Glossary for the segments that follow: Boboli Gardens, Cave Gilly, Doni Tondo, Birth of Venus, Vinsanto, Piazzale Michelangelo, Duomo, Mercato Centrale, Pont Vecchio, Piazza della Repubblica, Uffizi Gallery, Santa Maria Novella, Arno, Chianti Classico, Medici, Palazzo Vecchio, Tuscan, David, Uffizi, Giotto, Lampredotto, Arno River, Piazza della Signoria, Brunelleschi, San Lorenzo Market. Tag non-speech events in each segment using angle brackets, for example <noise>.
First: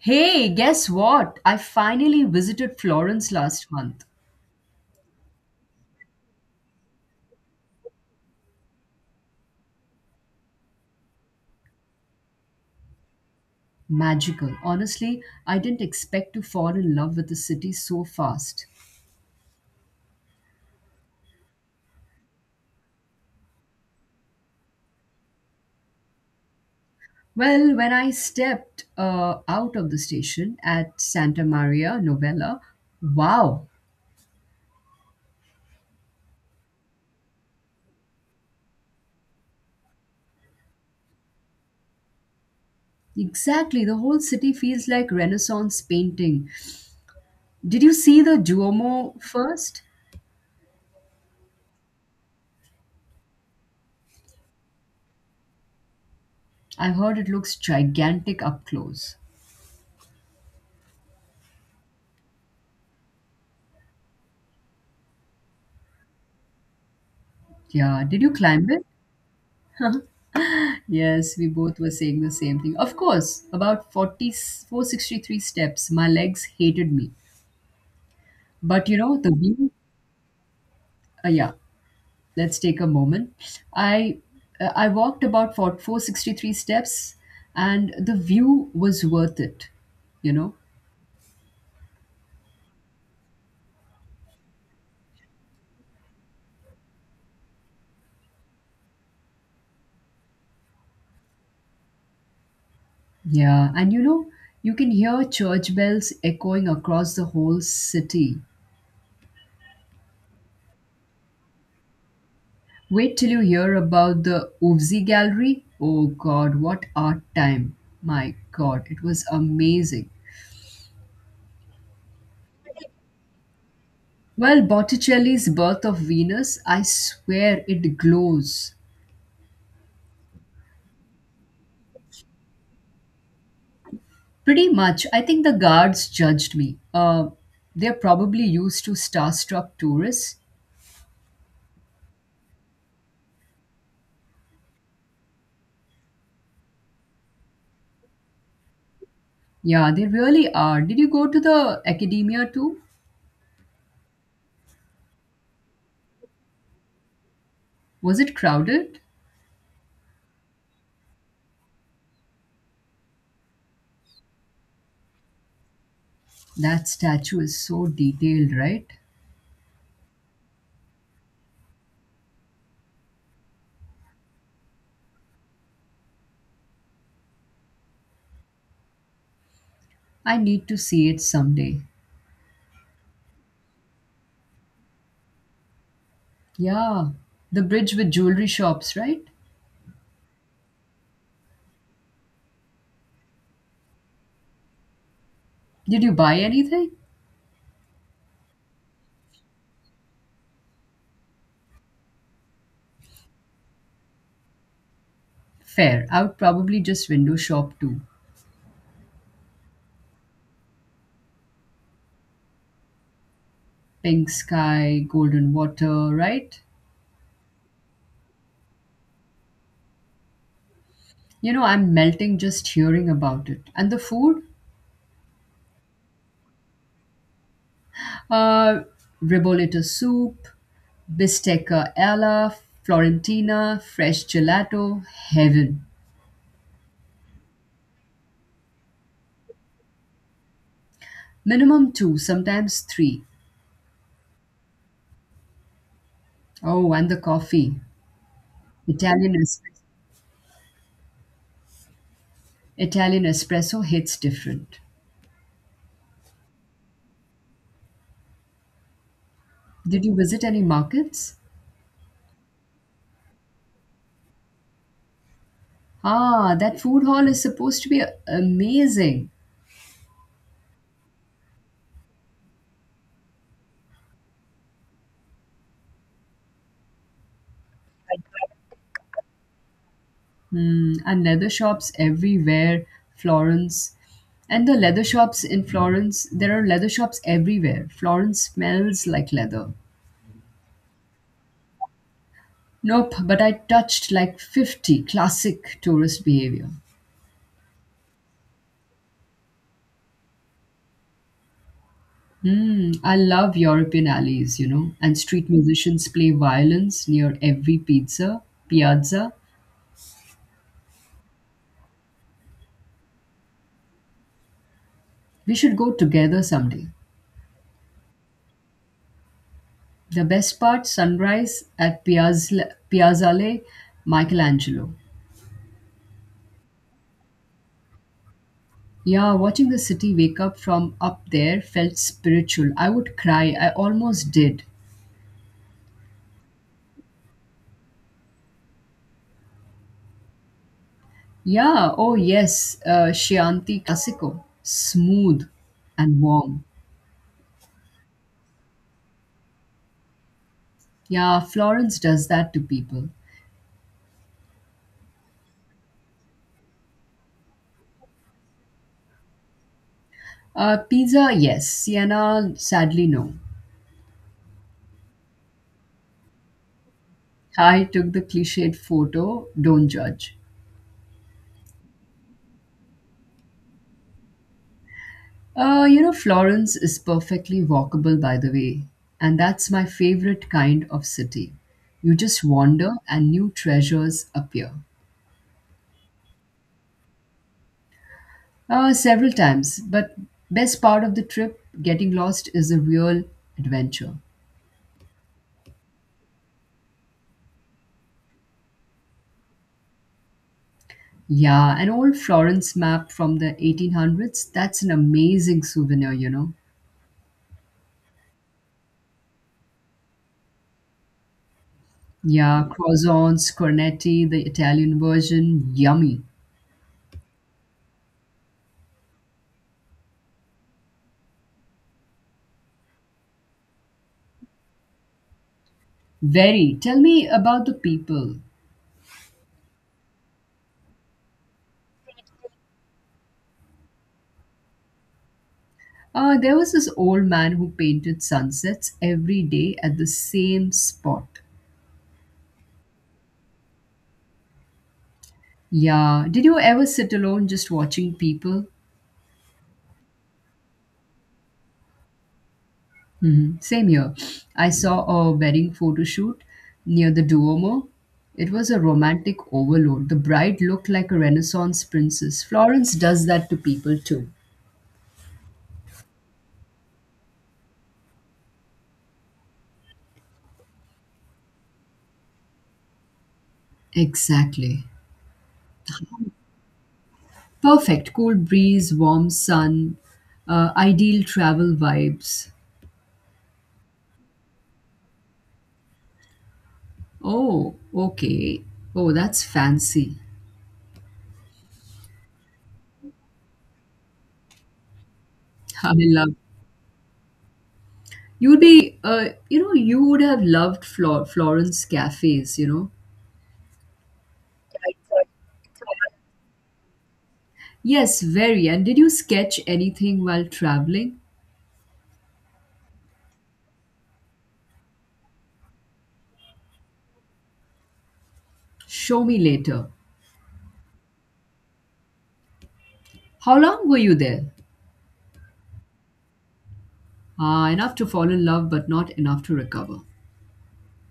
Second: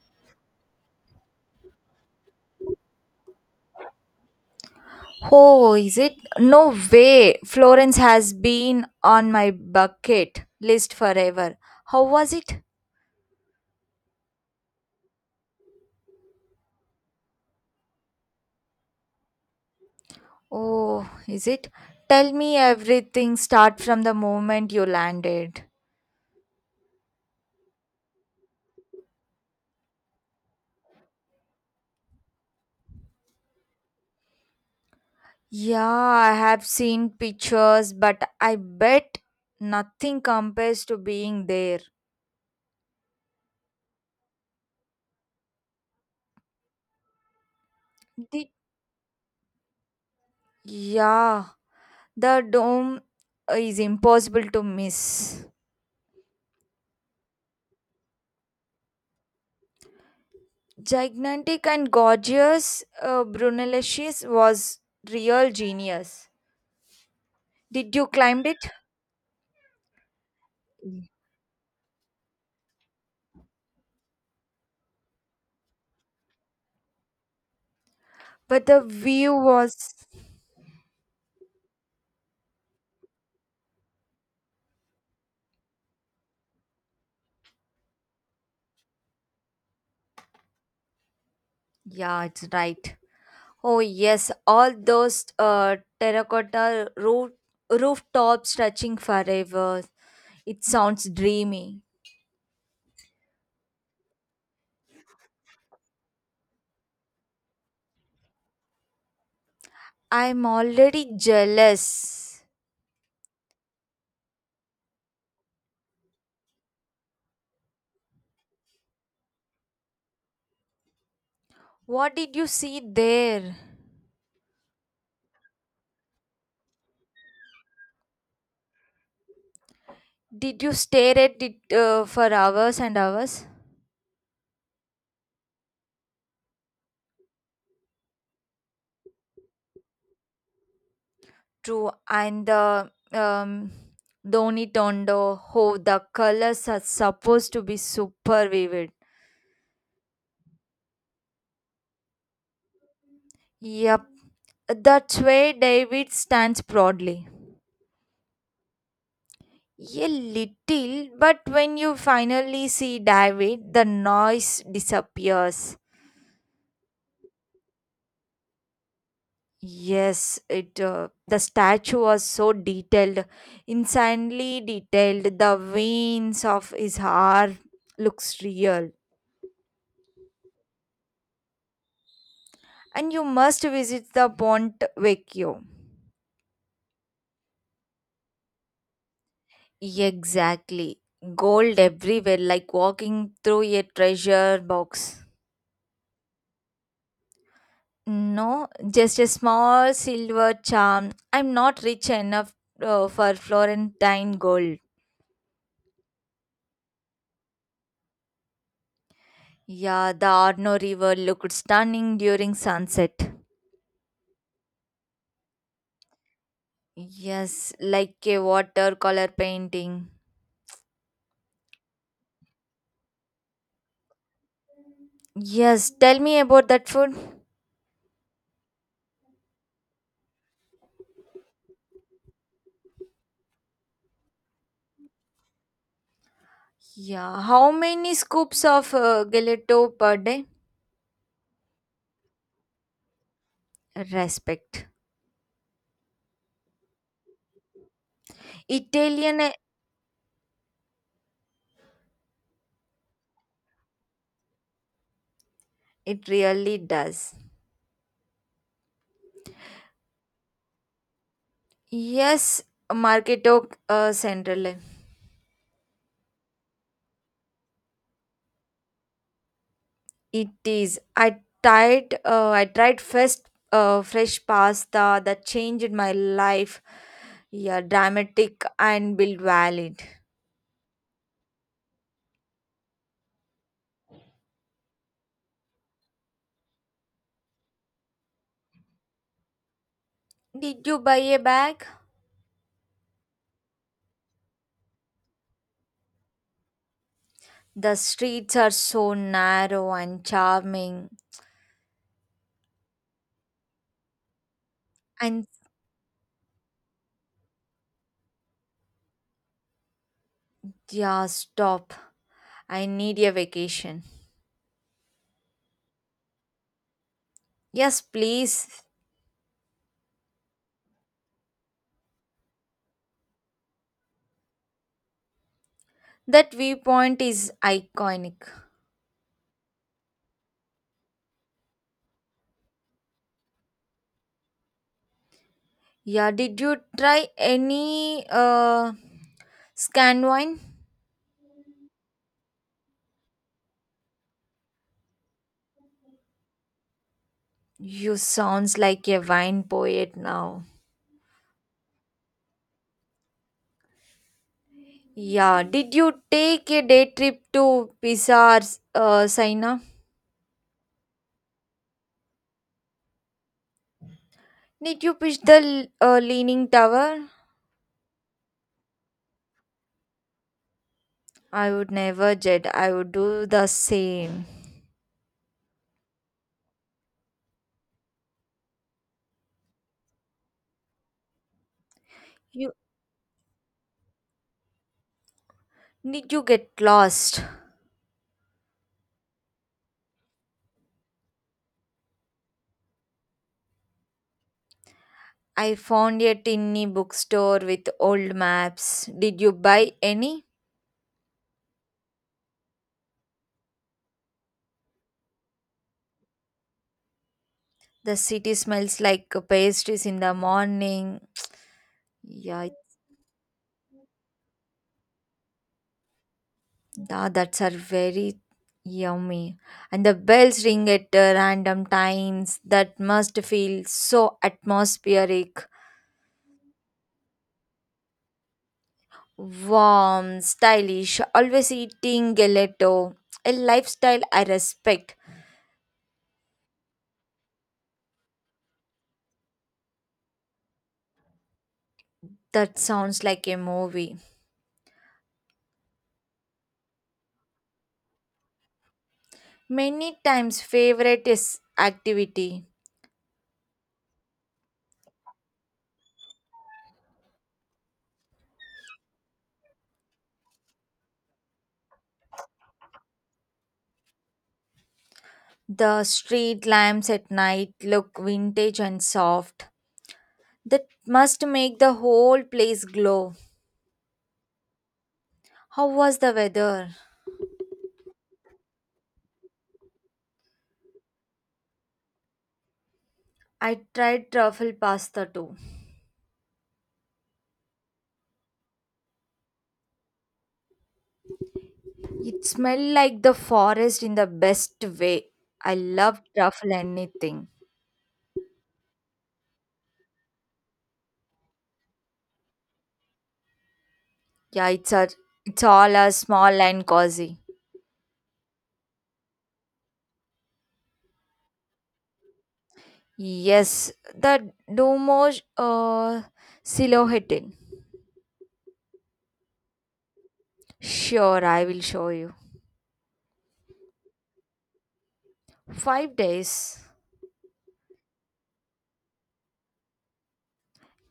Hey, guess what? I finally visited Florence last month. Oh, is it? No way. Florence has been on my bucket list forever. How was it? Magical. Honestly, I didn't expect to fall in love with the city so fast. Oh, is it? Tell me everything start from the moment you landed. Well, when I stepped out of the station at Santa Maria Novella, wow, Yeah, I have seen pictures, but I bet nothing compares to being there. exactly. The whole city feels like Renaissance painting. Did you see the The, Duomo first? yeah, the dome is impossible to miss. I heard it looks gigantic up close. Gigantic and gorgeous. Brunelleschi was real genius. Did Yeah, you did you climb climb it? it? Yes, we both were saying the same thing. Of course, about forty four sixty three steps, my legs hated me. But the But the view view, was. Yeah, let's take a moment. I I walked about for 463 steps and the view was worth it, you know? Yeah, it's right. Oh yes, all those terracotta rooftops stretching forever. It sounds dreamy. Yeah, and you can hear church bells echoing across the whole city. I'm already jealous. Wait till you hear about the Uvzi Gallery. Oh God, what art time! My God, it was amazing. What did you see there? Well, Botticelli's Birth of Venus, I swear it glows. Did you stare at it for hours and hours? Pretty much, I think the guards judged me. They're probably used to starstruck tourists. True, and the Doni Tondo, how the colors are supposed to be super vivid. Yeah, they really are. Did you go to the academia too? Yep, that's where David stands proudly. Was it crowded? A little, but when you finally see David, the noise disappears. That statue is so detailed, right? Yes, it the statue was so detailed, insanely detailed. The veins of his heart looks real. I need to see it someday. And you must visit the Pont Vecchio. Yeah, the bridge with jewelry shops, right? Exactly. Gold everywhere, like walking through a treasure box. Did you buy anything? No, just a small silver charm. I'm not rich enough for Florentine gold. Fair. I would probably just window shop too. Yeah, the Arno River looked stunning during sunset. Pink sky, golden water, right? Yes, like a watercolor painting. I'm melting just hearing about it. And the food? Yes, tell me about that food. Uh, Ribollita soup, bistecca alla, florentina, fresh gelato, heaven. Yeah, how many scoops of gelato per day? Minimum two, sometimes three. Respect. Oh, and the coffee. Italian Italian, eh, espresso. Italian espresso hits different. it really does. Did you visit any markets? Yes, Marketo Central. Ah, that food hall is supposed to be amazing. It is. I tried first fresh pasta that changed my life. Yeah, dramatic and build valid. Mm, and leather shops everywhere, Florence. And the leather shops in Florence, there are leather shops everywhere. Florence smells like leather. Did you buy a bag? Nope, but I touched like 50 classic tourist behavior. The streets are so narrow and charming. Hmm, I love European alleys, and And street musicians play violins near every pizza, piazza. Yeah, stop. I need a vacation. We should go together someday. Yes, please. The best part, sunrise at Piazza, Piazzale Michelangelo. That viewpoint is iconic. Yeah, watching the city wake up from up there felt spiritual. I would cry. I almost did. Yeah, did you try any scan wine? Yeah, oh yes, Chianti Classico. Smooth and warm. You sounds like a wine poet now. Yeah, Florence does that to people. Yeah, did you take a day trip to Pisa or Saina? Pizza, yes. Siena, sadly, no. Did you push the leaning tower? I took the cliched photo, don't judge. I would never, Jed. I would do the same. Florence is perfectly walkable, by the way, and that's my favorite kind of city. You just You wander and new treasures appear. Did you get lost? Several times, but best part of the trip, getting lost is a real adventure. I found a tiny bookstore with old maps. Did you buy any? Yeah, an old Florence map from the 1800s, that's an amazing souvenir. The city smells like pastries in the morning. Yeah, Yeah, croissants, cornetti, the Italian version, yummy. That's are very yummy. And the bells ring at random times. That must feel so atmospheric, Very. Tell me about the people. warm, stylish. Always eating gelato, a lifestyle I respect. There was this old man who painted sunsets every day at the same spot. That sounds like a movie. Yeah, did you ever sit alone just watching people? Many times favorite is activity. Mhm. Same here. I saw a wedding photo shoot near the Duomo. It was a romantic overload. The bride looked like a Renaissance princess. Florence does that to people too. The street lamps at night look vintage and soft. That must make the whole place glow. Exactly. How was the weather? Perfect. Cool breeze, warm sun, ideal travel vibes. I tried truffle pasta too. Oh, okay. Oh, that's fancy. It smelled like the forest in the best way. I I love love. truffle anything. You'd be, you know, you would have loved Florence cafes. Yeah, it's all a small and cozy. Yes, very. And did you sketch anything while traveling? Yes, the Domo silhouette. Show me later. Sure, I will show you. How long were you there? 5 days. Ah, enough to fall in love, but not enough to recover.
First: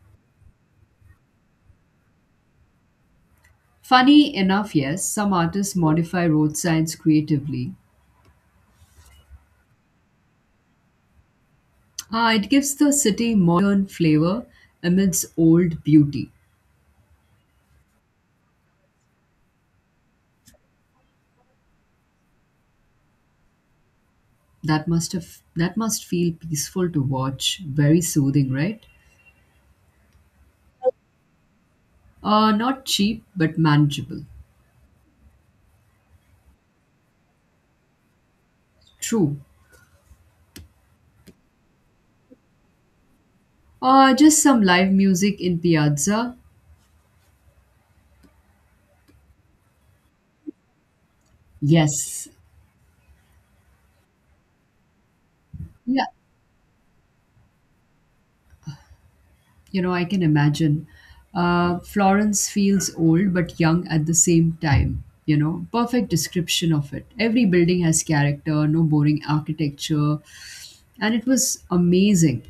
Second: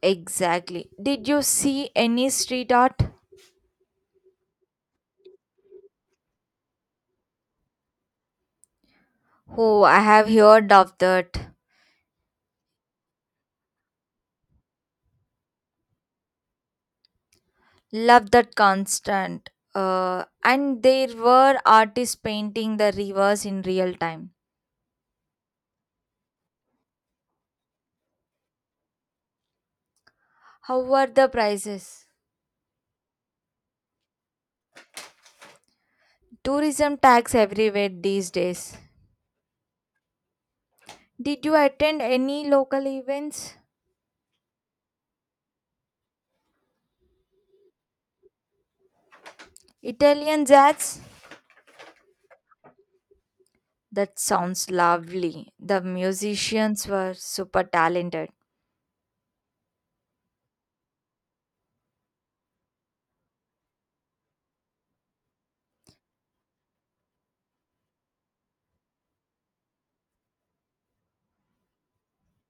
Exactly. Did you see any street art? Funny enough, yes, some artists modify road signs creatively. Oh, I have heard of that. Ah, it gives the city modern flavor amidst old beauty. Love that constant. And there were artists painting the rivers in real time. That must feel peaceful to watch. Very soothing, right? How were the prices? Not cheap, but manageable. Tourism tax everywhere these days. True. Did you attend any local events? Just some live music in Piazza. Italian jazz? Yes. That sounds lovely. The Yeah, musicians were super talented. I can imagine. Florence feels old but young at the same time. Perfect description of it. Every building has character, no boring architecture, and it was amazing.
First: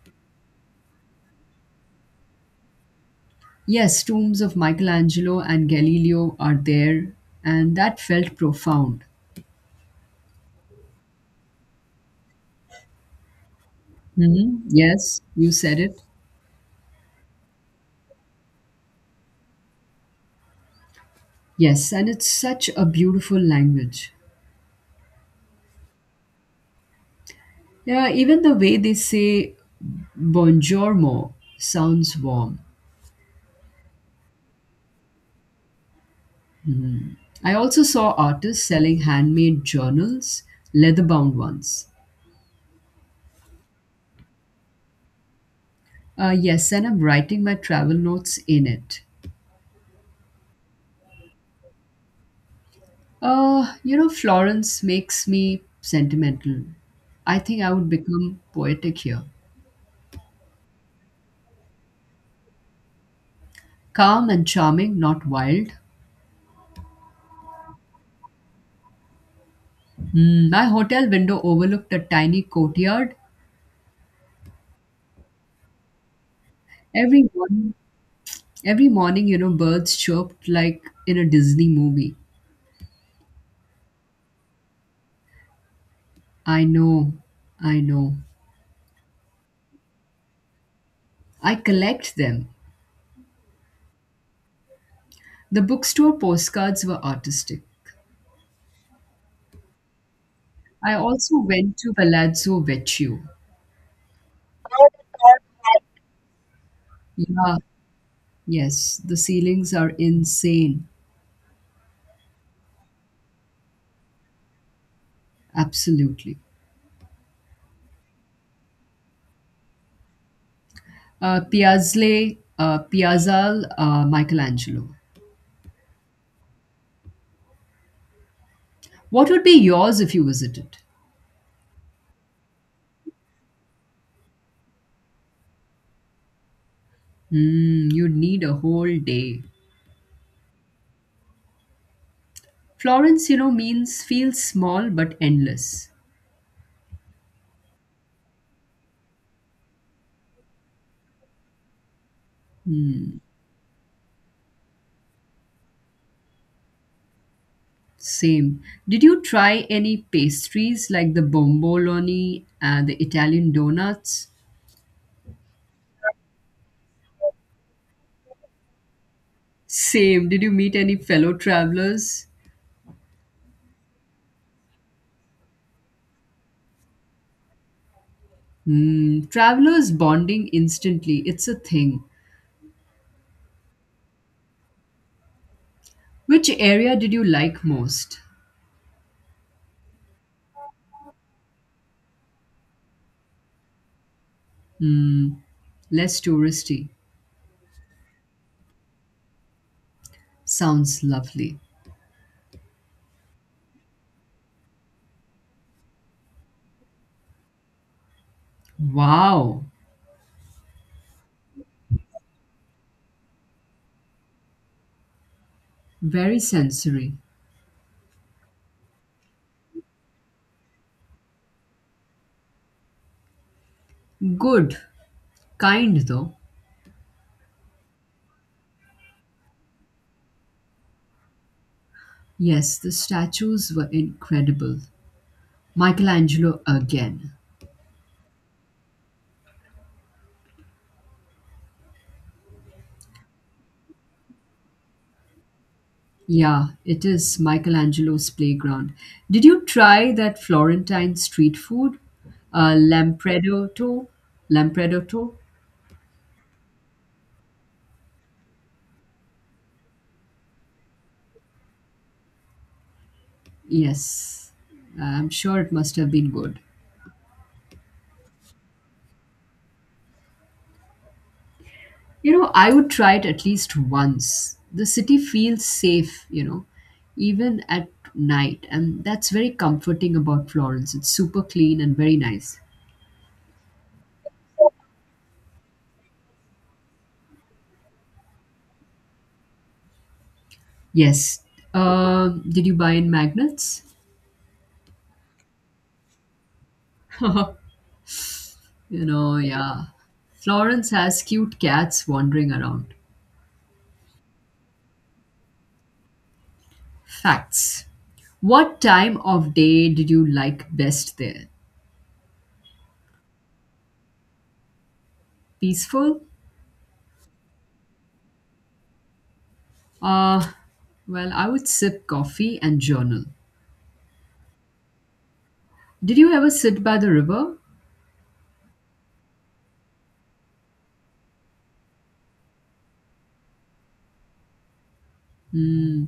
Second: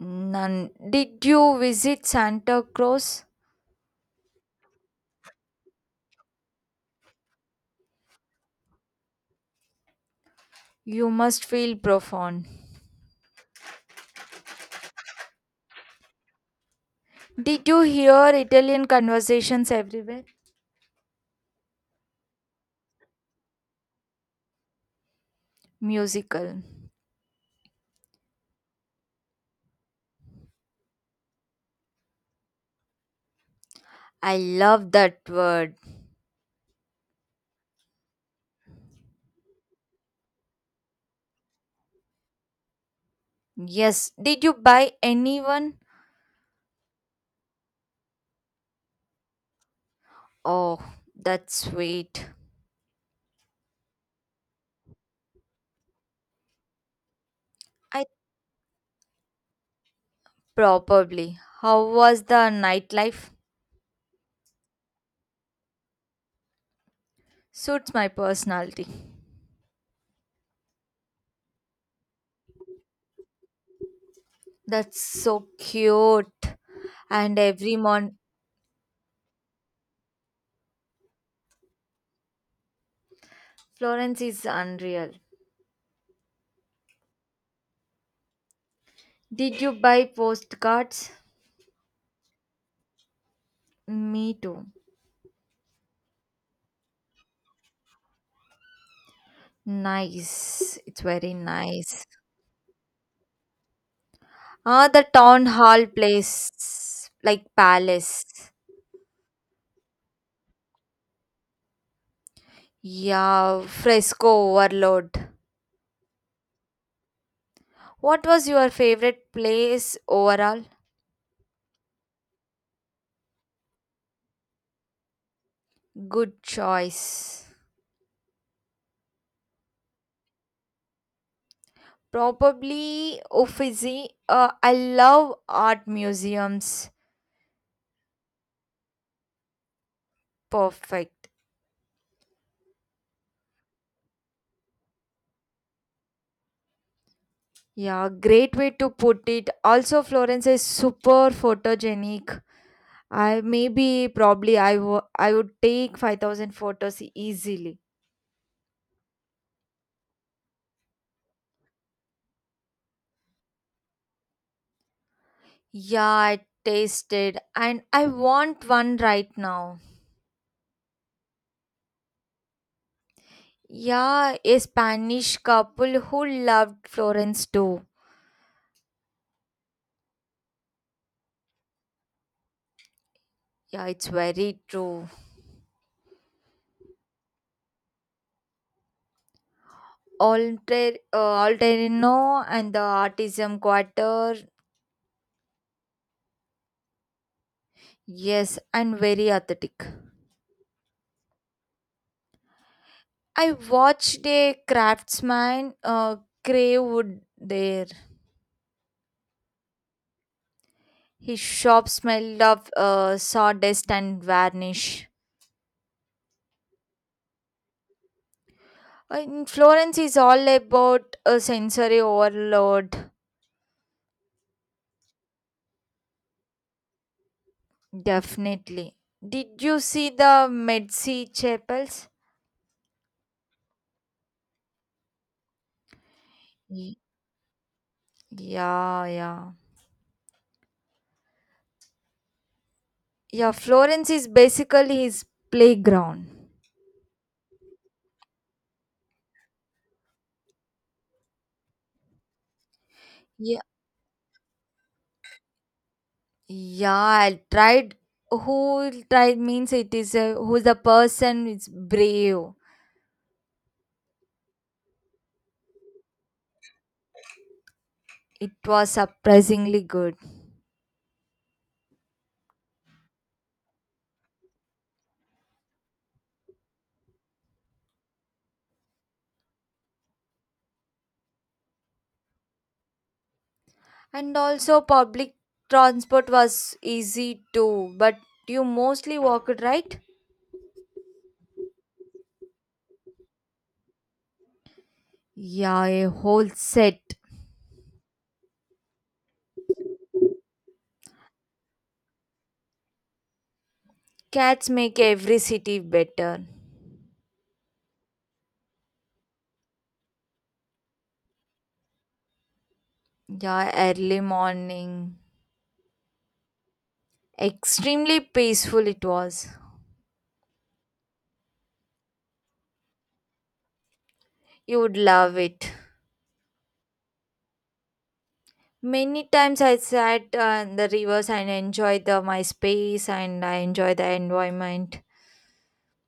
None. Did you visit Santa Cruz? Yes, tombs of Michelangelo and Galileo are there, and that felt profound. You must feel profound. Hmm. Yes, you said it. Did you hear Italian conversations everywhere? Yes, and it's such a beautiful language. Musical. Yeah, even the way they say buongiorno sounds warm. I love that word. I also saw artists selling handmade journals, leather bound ones. Yes, did you buy anyone? Yes, and I'm writing my travel notes in it. Oh, that's sweet. Florence makes me sentimental. I think I would I become poetic here. probably. How was the nightlife? Calm and charming, not wild. Suits my personality. Hmm, my hotel window overlooked a tiny courtyard. That's so cute. Every And morning, every mon every morning, birds chirped like in a Disney movie. Florence is unreal. I know, I know. Did you buy postcards? I collect them. Me too. The bookstore postcards were artistic. Nice. I It's very also went to nice. Palazzo Vecchio. Ah, the town hall place, like Yeah, palace. yes, the ceilings are insane. Yeah, fresco overload. Absolutely. What was your favorite place overall? Michelangelo. Good choice. What would be yours if you visited? Probably Uffizi. I love art museums. Hmm, you'd need a whole day. Perfect. Florence, you know, means feels small but endless. Yeah, great way to put it. Also, Florence is super photogenic. Hmm, I maybe probably I would take 5,000 photos easily. same. Did you try any pastries like the bomboloni and the Italian donuts? Yeah, I tasted and I want one right now. Same. Did you meet any fellow travelers? Yeah, a Spanish couple who loved Florence too. Hmm. Travelers bonding instantly. It's a thing. Yeah, it's very true. Which area did you like most? Alterino and the Artisan Quarter, Hmm. Less touristy. yes, and very aesthetic. Sounds lovely. I watched a craftsman crave wood there. Wow. His shop smelled of sawdust and varnish. Very sensory. In Florence is all about a sensory overload, Good. Kind though. definitely. Did you see the Medici chapels? Yes, the statues were incredible. Michelangelo Y- again. yeah, yeah. Yeah, Florence is basically his playground. Yeah, it is Michelangelo's playground. Did you try that Florentine street food? Uh, Yeah, Lampredotto? Lampredotto? yeah. I tried. Who tried means who the person is brave. Yes. I'm sure it must have been good. It was surprisingly good, I would try it at least once. The city feels safe, even at night. And that's very comforting about Florence. It's super clean and very nice. and also public transport was easy too. But you mostly walked, right? Yes. Did you buy in magnets? Yeah, a whole set. <laughs> Yeah. Florence has cute cats wandering around. Cats make every city better. Facts. What time of day did you like best there? Yeah, early morning. Peaceful? Extremely peaceful it was. Uh, well, I would sip coffee and journal. You would love it. Did you ever sit by the river? Many times I sat in the rivers and enjoyed my space and I enjoy the environment. Hmm.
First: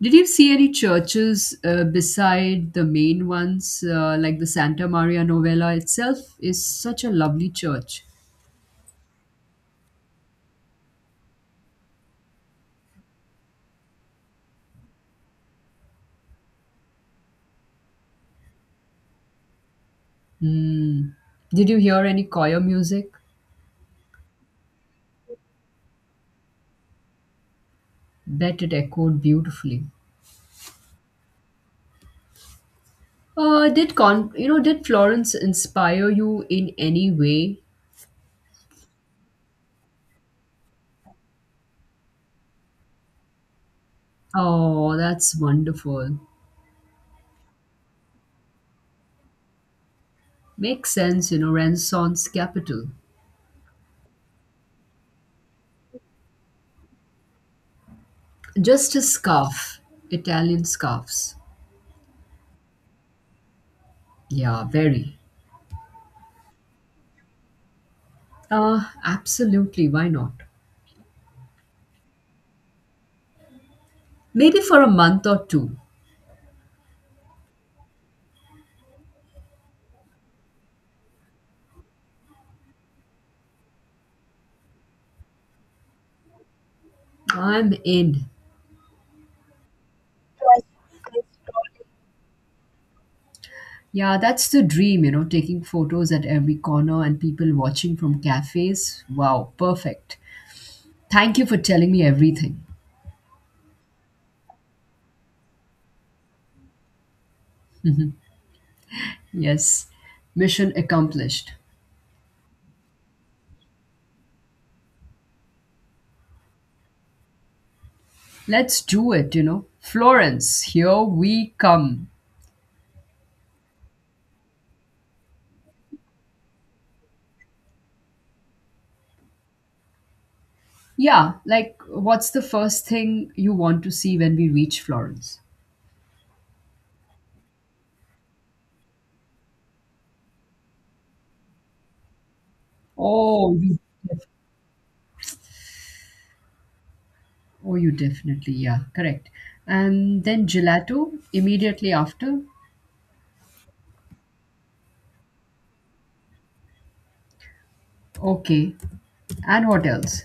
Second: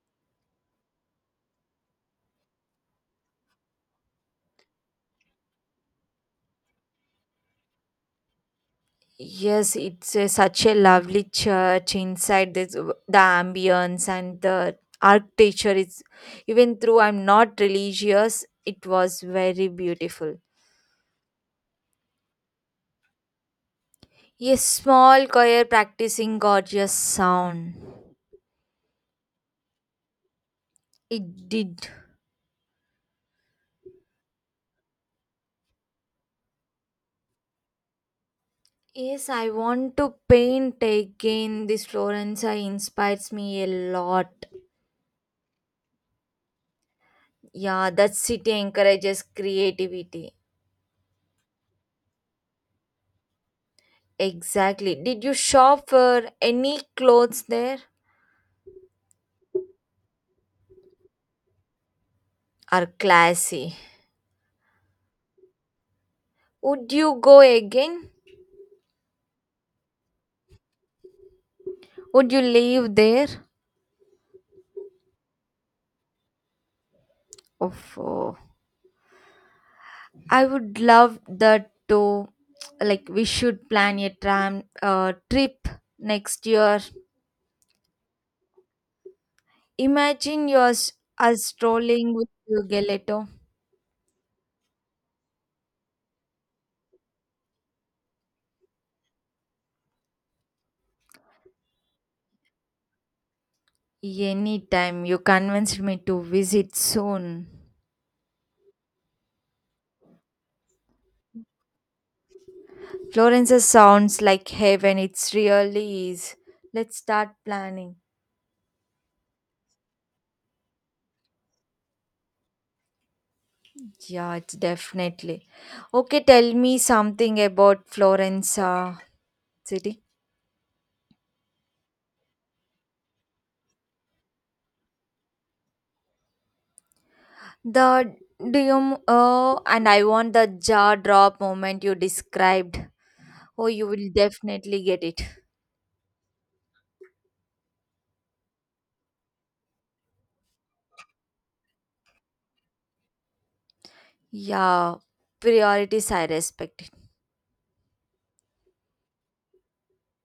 Did you see any churches beside the main ones, like the Santa Maria Novella itself? Is such a lovely church. Yes, such a lovely church inside this the ambience and the architecture is, even though I'm not religious, it was very beautiful. Hmm. Did you hear any choir music? A small choir practicing gorgeous sound. Bet it echoed beautifully. It did. Did Florence inspire you in any way? Yes, I want to paint again. This Florence inspires me a lot. Oh, that's wonderful. Yeah, that city encourages creativity. Makes sense, Renaissance capital. Exactly. Did you shop for any clothes there? Just a scarf, Italian scarves. Are classy. Yeah, very. Would you go again? Absolutely, why not? Would you live there? Maybe for a month or two. Oh, I would love that too. Like we should plan a tram trip next year. I'm in. Imagine yours us strolling with you, Gelato. Yeah, that's the dream, taking photos at every corner and people watching from cafes. Wow, perfect. Thank you for telling me everything. Anytime you convinced me to visit soon. Yes, mission accomplished. Florence sounds like heaven. It's really is. Let's start planning. Let's do it. Florence, here we come. Yeah, it's definitely. Okay, tell me something about Florence city. Yeah, like what's the first thing you want to see when we reach Florence? The do you Oh, and I want the jaw drop moment you described. Oh, Oh, you you will def- definitely get it. Definitely, yeah, correct. And then gelato immediately after. Yeah, priorities I respect it. Okay. And what else?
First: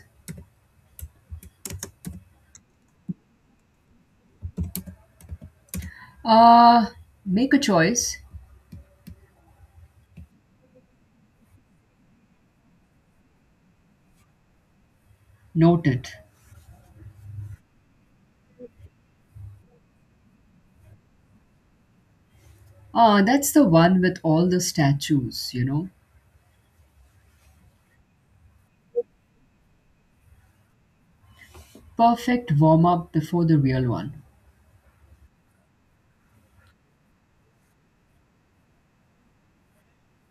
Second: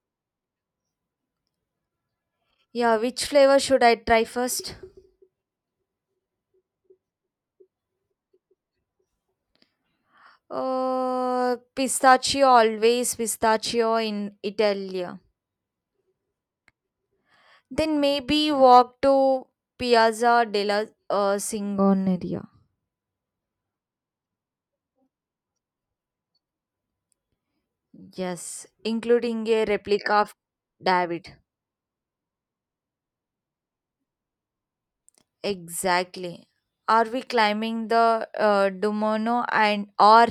Yeah, which flavor should I try first? Uh, Make a choice. Pistachio always pistachio in Italy. Noted. Then maybe walk to Piazza della Signoria. Ah, that's the one with all the statues. Yes, including a replica of David. Perfect warm up before the real one. Exactly. Are we climbing the Duomo and or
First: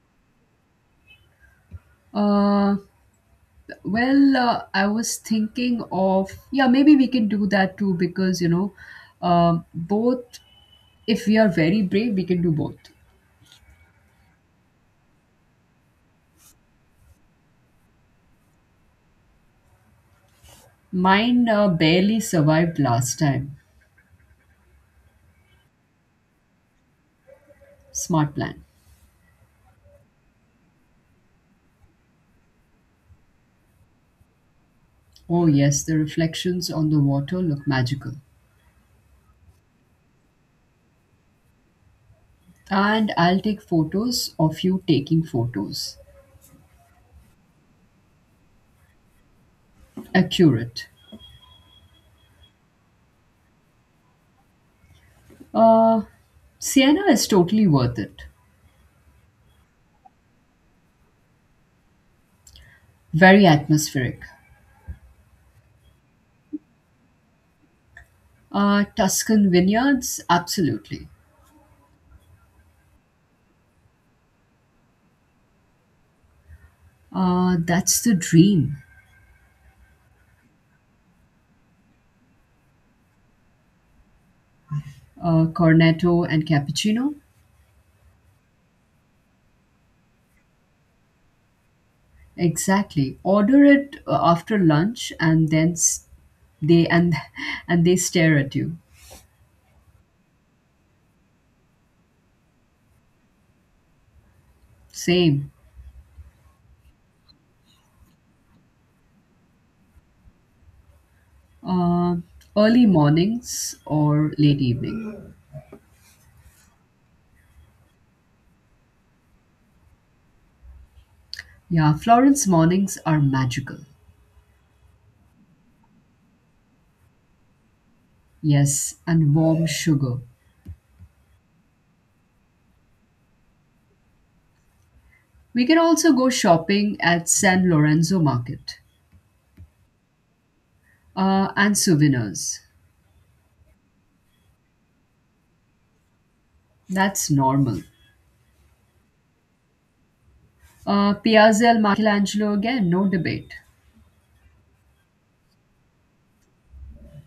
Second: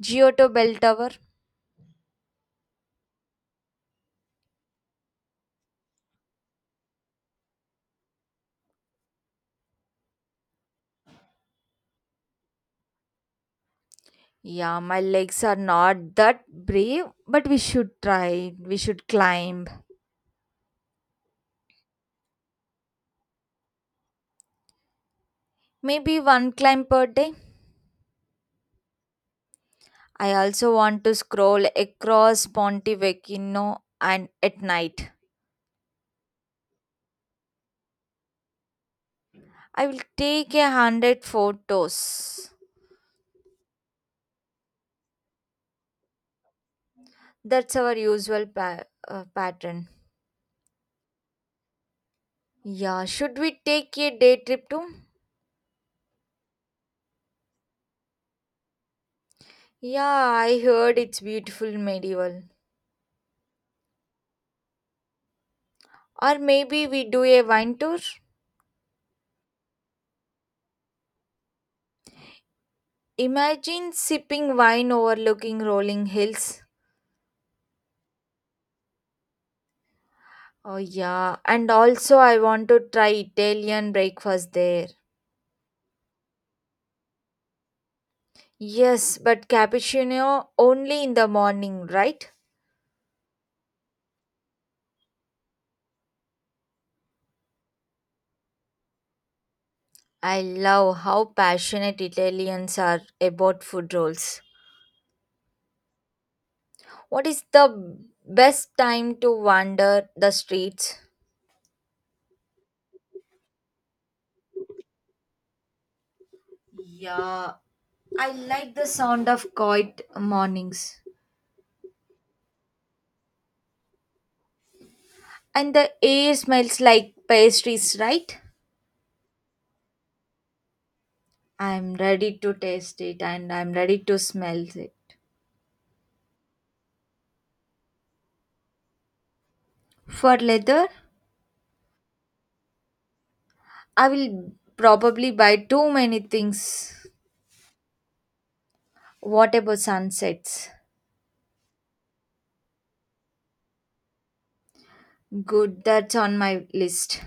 Giotto Bell Tower? Uh, Well, I was thinking of, yeah, maybe we can do that too because, both, if we are very brave, we can do both. Yeah, my legs are not that brave, but we should try. We should climb. Mine barely survived last time. Maybe one climb per day. Smart plan. I also want to scroll across Ponte Vecchio and at night. Oh, yes, the reflections on the water look magical. I will take 100 photos. And I'll take photos of you taking photos. That's our usual pattern. Accurate. Yeah, should we take a day trip too? Uh, Siena is totally worth it. Yeah, I heard it's beautiful medieval. Very atmospheric. Or maybe we do a wine tour. Tuscan vineyards, absolutely. Imagine sipping wine overlooking rolling hills. That's the dream. Oh yeah, and also I want to try Italian breakfast there. Cornetto and cappuccino. Yes, but cappuccino only in the morning, right? Exactly. Order it after lunch, and then s- they and <laughs> and they stare at you. I love how passionate Italians are about food rolls. Same. What is the best time to wander the streets? Uh, Early mornings or late evening. Yeah, I like the sound of quiet mornings. Yeah, Florence mornings are magical. And the air smells like pastries, right? Yes, and warm sugar. I'm ready to taste it and I'm ready to smell it. We can also go shopping at San Lorenzo Market. For leather, And souvenirs. I will probably buy too many things. That's normal. What about sunsets? Piazza Michelangelo again, no debate. Good, that's on my list.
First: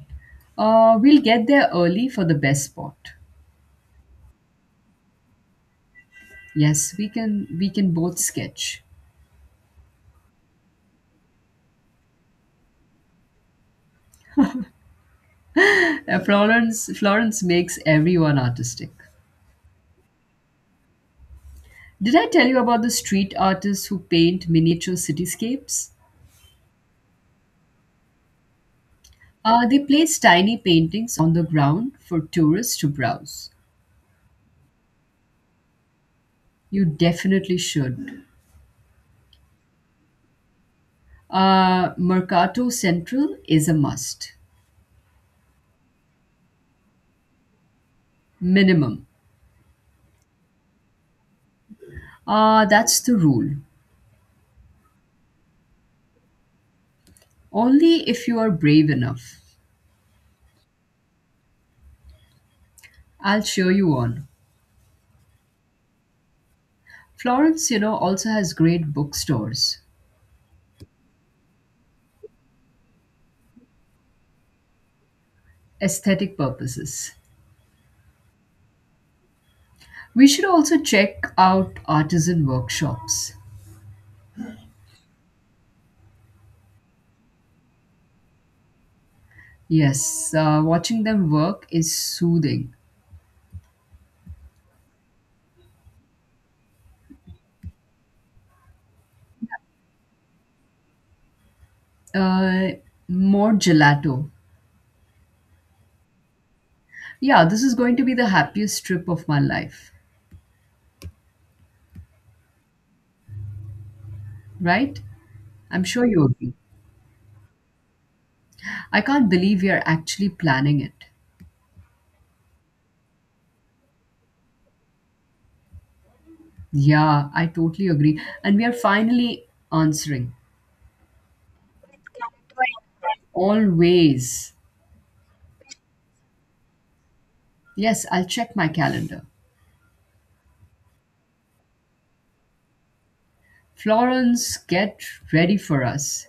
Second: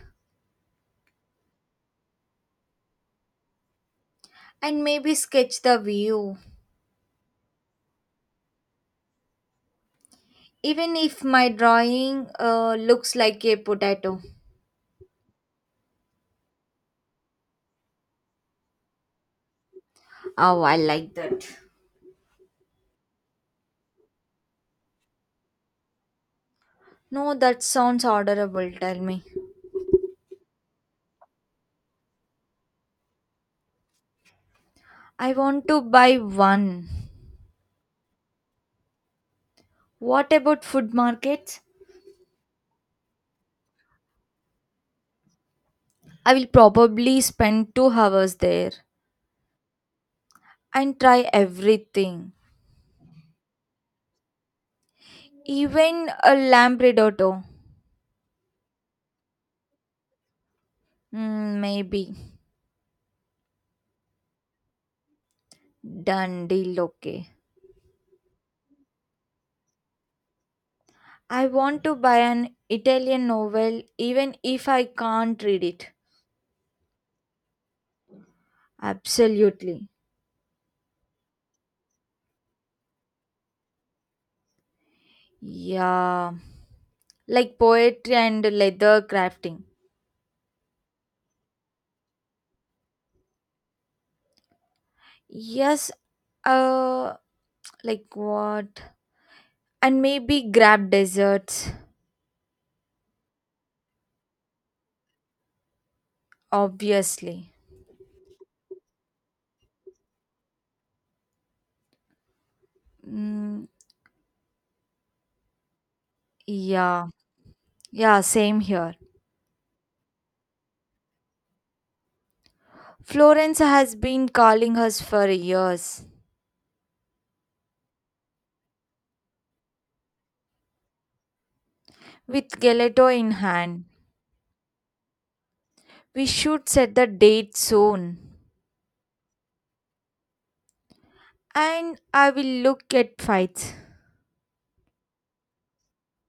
We'll get there early for the best spot. And maybe sketch the view, Yes, we can both sketch. even if my drawing looks like a potato. <laughs> Florence makes everyone artistic. Oh, I like that. Did I tell you about the street artists who paint miniature cityscapes? No, that sounds orderable. Tell me. They place tiny paintings on the ground for tourists to browse. I want to buy one. You definitely should. What about food markets? Mercato Central is a must. I will probably spend 2 hours there Minimum. and try everything, That's the rule. even a lamb risotto. Only if you are brave enough. Maybe. I'll cheer you on. Done deal, okay. Florence also has great bookstores, I want to buy an Italian novel even if I can't read it. aesthetic purposes. Absolutely. We should also check out artisan workshops. Yeah, like poetry and leather crafting. Yes, watching them work is soothing. Yes, uh, like what? And maybe grab desserts, Uh, More gelato. Yeah, obviously. this is going to be the happiest trip of my life, Mm, right? I'm sure you agree. yeah, yeah, same here. I can't believe we are actually planning it. Florence has been calling us for years Yeah, I totally agree. And we are finally answering. with gelato in hand. Always. We should set the date Yes, soon. I'll check my calendar. And I will look at fights. Florence, get ready for us.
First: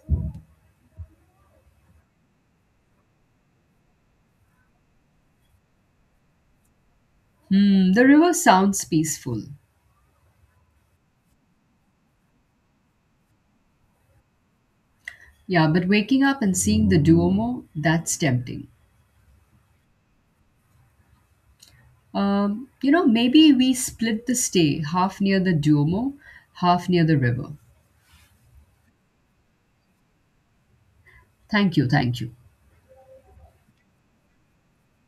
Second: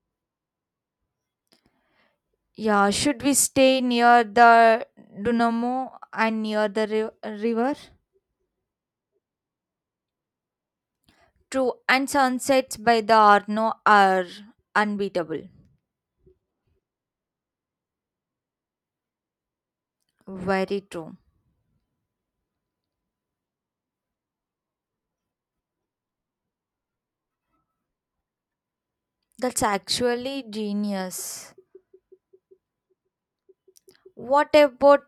Yeah, should we stay near the Dunamo and near the river? Hmm, the river sounds peaceful. True, and sunsets by the Arno are unbeatable. Yeah, but waking up and seeing the Duomo, that's tempting. Very true. Maybe we split the stay half near the Duomo, half near the river. That's actually genius. Thank you, thank you. What about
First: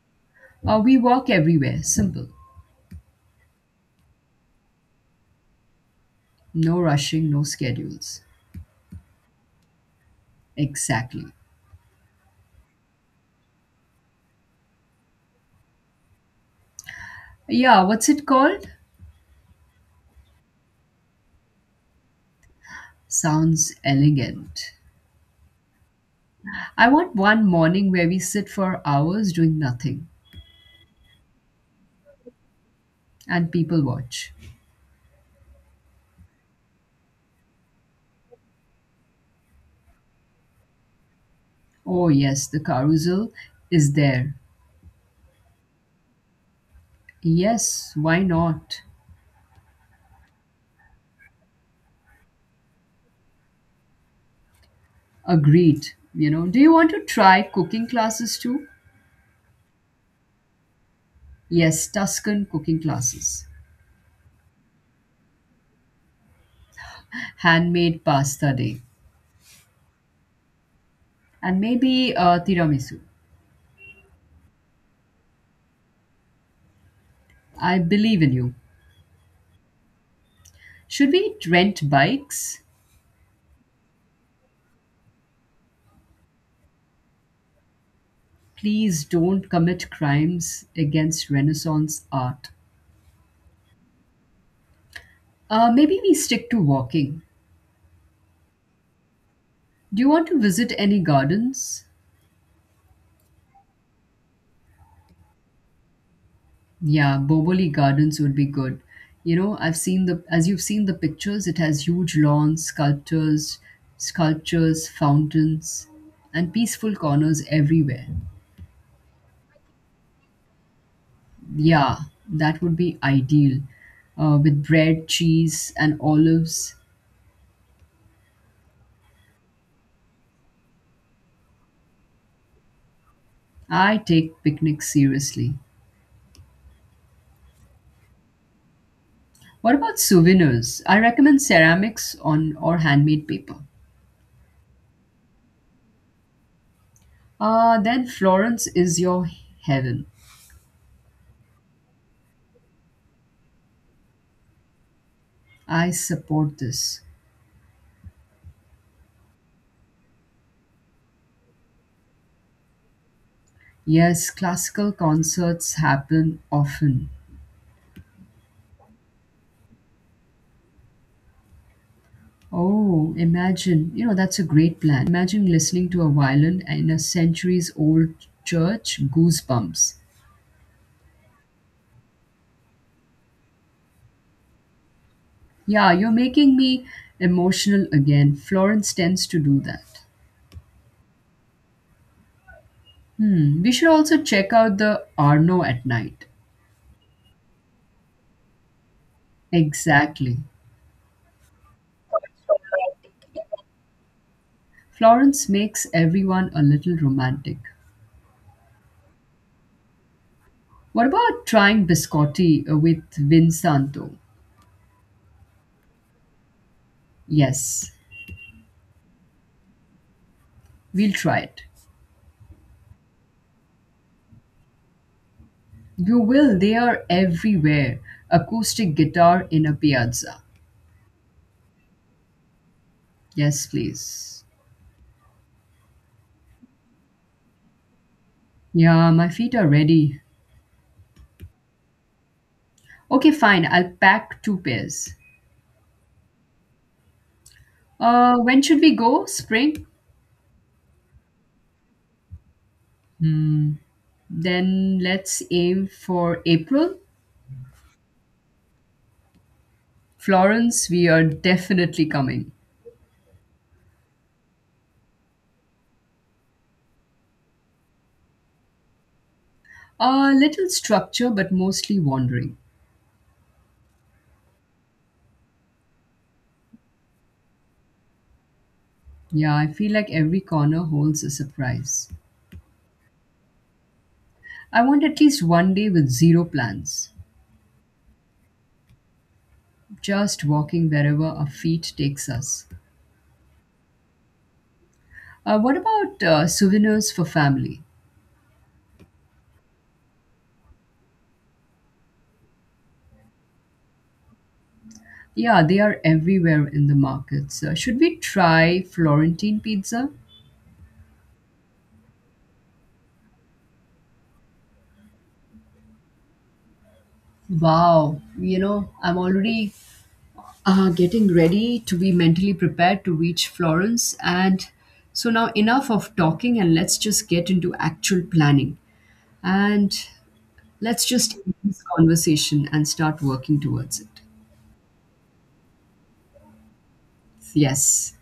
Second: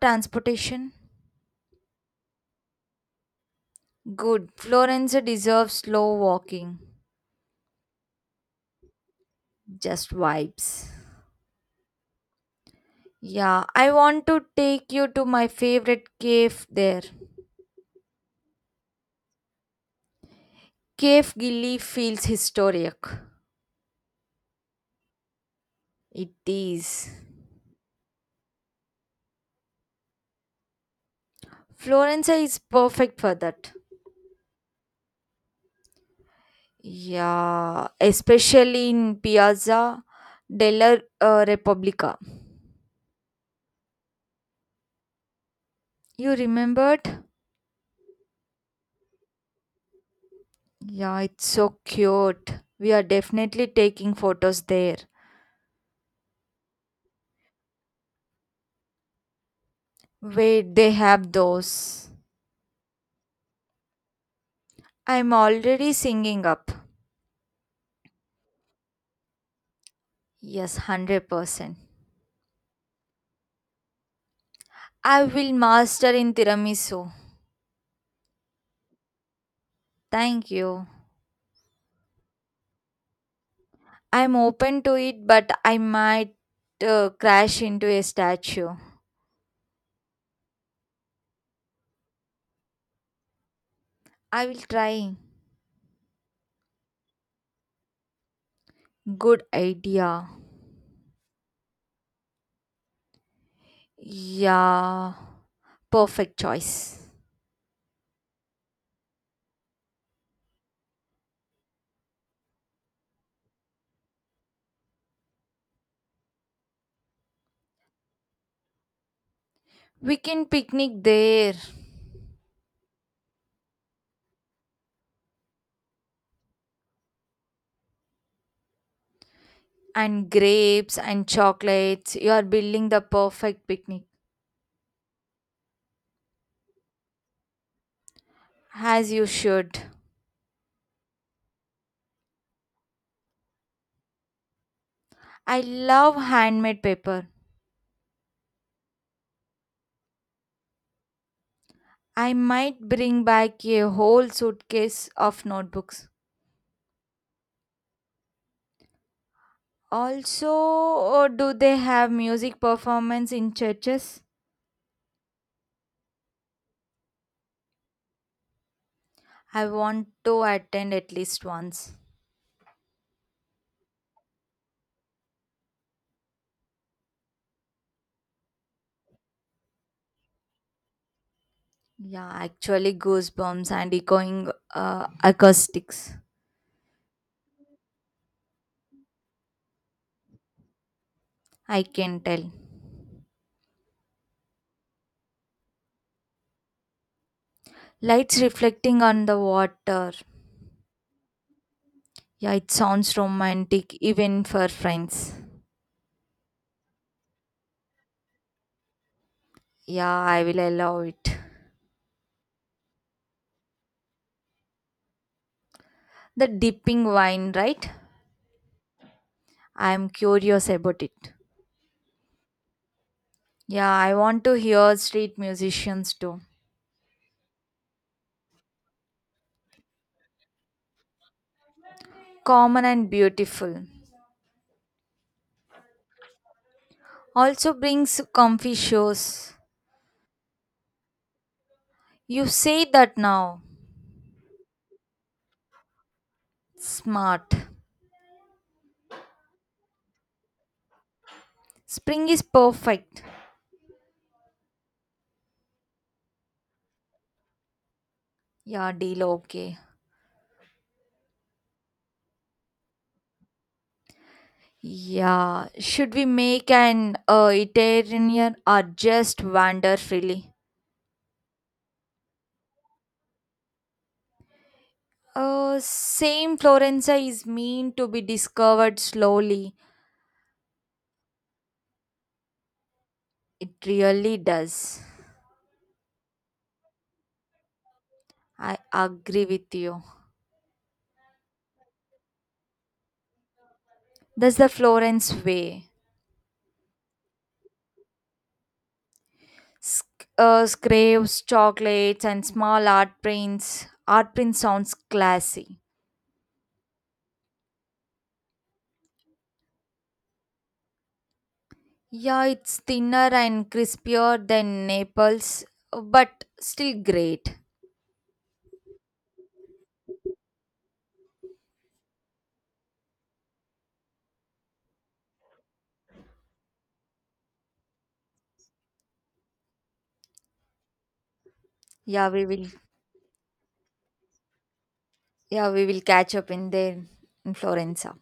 Transportation? We walk everywhere, simple. Good. Florence deserves slow walking. No rushing, no schedules. Just vibes. Exactly. Yeah, I want to take you to my favorite cave there. Yeah, what's it called? Cave Gilly feels historic. Sounds elegant. It I is. want one morning where we sit for hours doing nothing Florence is perfect for and that. people watch. Yeah, especially in Piazza della Oh, Repubblica. yes, the carousel is there. You remembered? Yes, why not? Yeah, it's so cute. We are definitely taking photos there. Agreed. Do you want to try cooking classes too? Wait, they have Yes, those. Tuscan cooking classes, I'm already singing up. handmade pasta day, Yes, and 100%. maybe tiramisu. I will master in tiramisu. I believe in you. Thank you. Should we rent bikes? I'm open to it, but I might crash into a statue. Please don't commit crimes against Renaissance art. I will try. Maybe we stick to walking. Good Do you want idea. to visit any gardens? Yeah, perfect choice. Yeah, Boboli Gardens would be good. You know, I've seen the as you've seen the pictures, it has huge lawns, sculptures, fountains, and peaceful corners everywhere. We can picnic there Yeah, that would be ideal. With bread, cheese, and olives, and grapes and chocolates. You are building the perfect I picnic take picnics seriously. as you What should. about souvenirs? I recommend ceramics on or handmade paper. I love handmade paper. Then Florence is your heaven. I might bring back a whole suitcase of I notebooks. support this. Also, do they have music performance in churches? Yes, classical concerts happen often. I want to attend at least once. Oh, imagine, that's a great plan. Imagine listening to a violin in a centuries old church, goosebumps. Yeah, actually goosebumps and echoing Yeah, you're acoustics. making me emotional again. Florence tends to do that. I can tell. Hmm, we should also check out the Arno at night. Lights reflecting on the water. Exactly. Yeah, it sounds romantic even for friends. Florence makes everyone a little romantic. Yeah, I will allow What it. about trying biscotti with Vinsanto? The dipping wine, right? Yes, I am curious about we'll it. try it. Yeah, I want to hear street musicians You too. will, they are everywhere. Acoustic guitar in a piazza. Common and Yes, beautiful. please. Also brings comfy Yeah, my shows. feet are ready. You say that Okay, now. fine. I'll pack two pairs. Smart. When should we go? Spring? Spring is perfect. Hmm. Then let's aim for April. Yeah, deal okay. Florence, we are definitely coming. Yeah, should we make an Italian or just wander A freely? little structure, but mostly wandering. Same, Florenza is mean to be discovered Yeah, I slowly. feel like every corner holds a surprise. It really I does. want at least one day with zero plans. I agree with you. Just walking wherever our feet takes us. That's the Florence Uh, what way. about uh, souvenirs for family? Scrapes, chocolates, and small art prints. Art print sounds Yeah, they classy. are everywhere in the markets. Should we try Florentine pizza? Yeah, it's thinner and crispier than Naples, but still great. Wow, I'm already getting ready to be mentally prepared to reach Florence. And so now, enough of talking and let's just get into actual planning. And let's just end this Yeah, we conversation will and start working towards it. Yeah, we will catch up in there in Florence. Yes.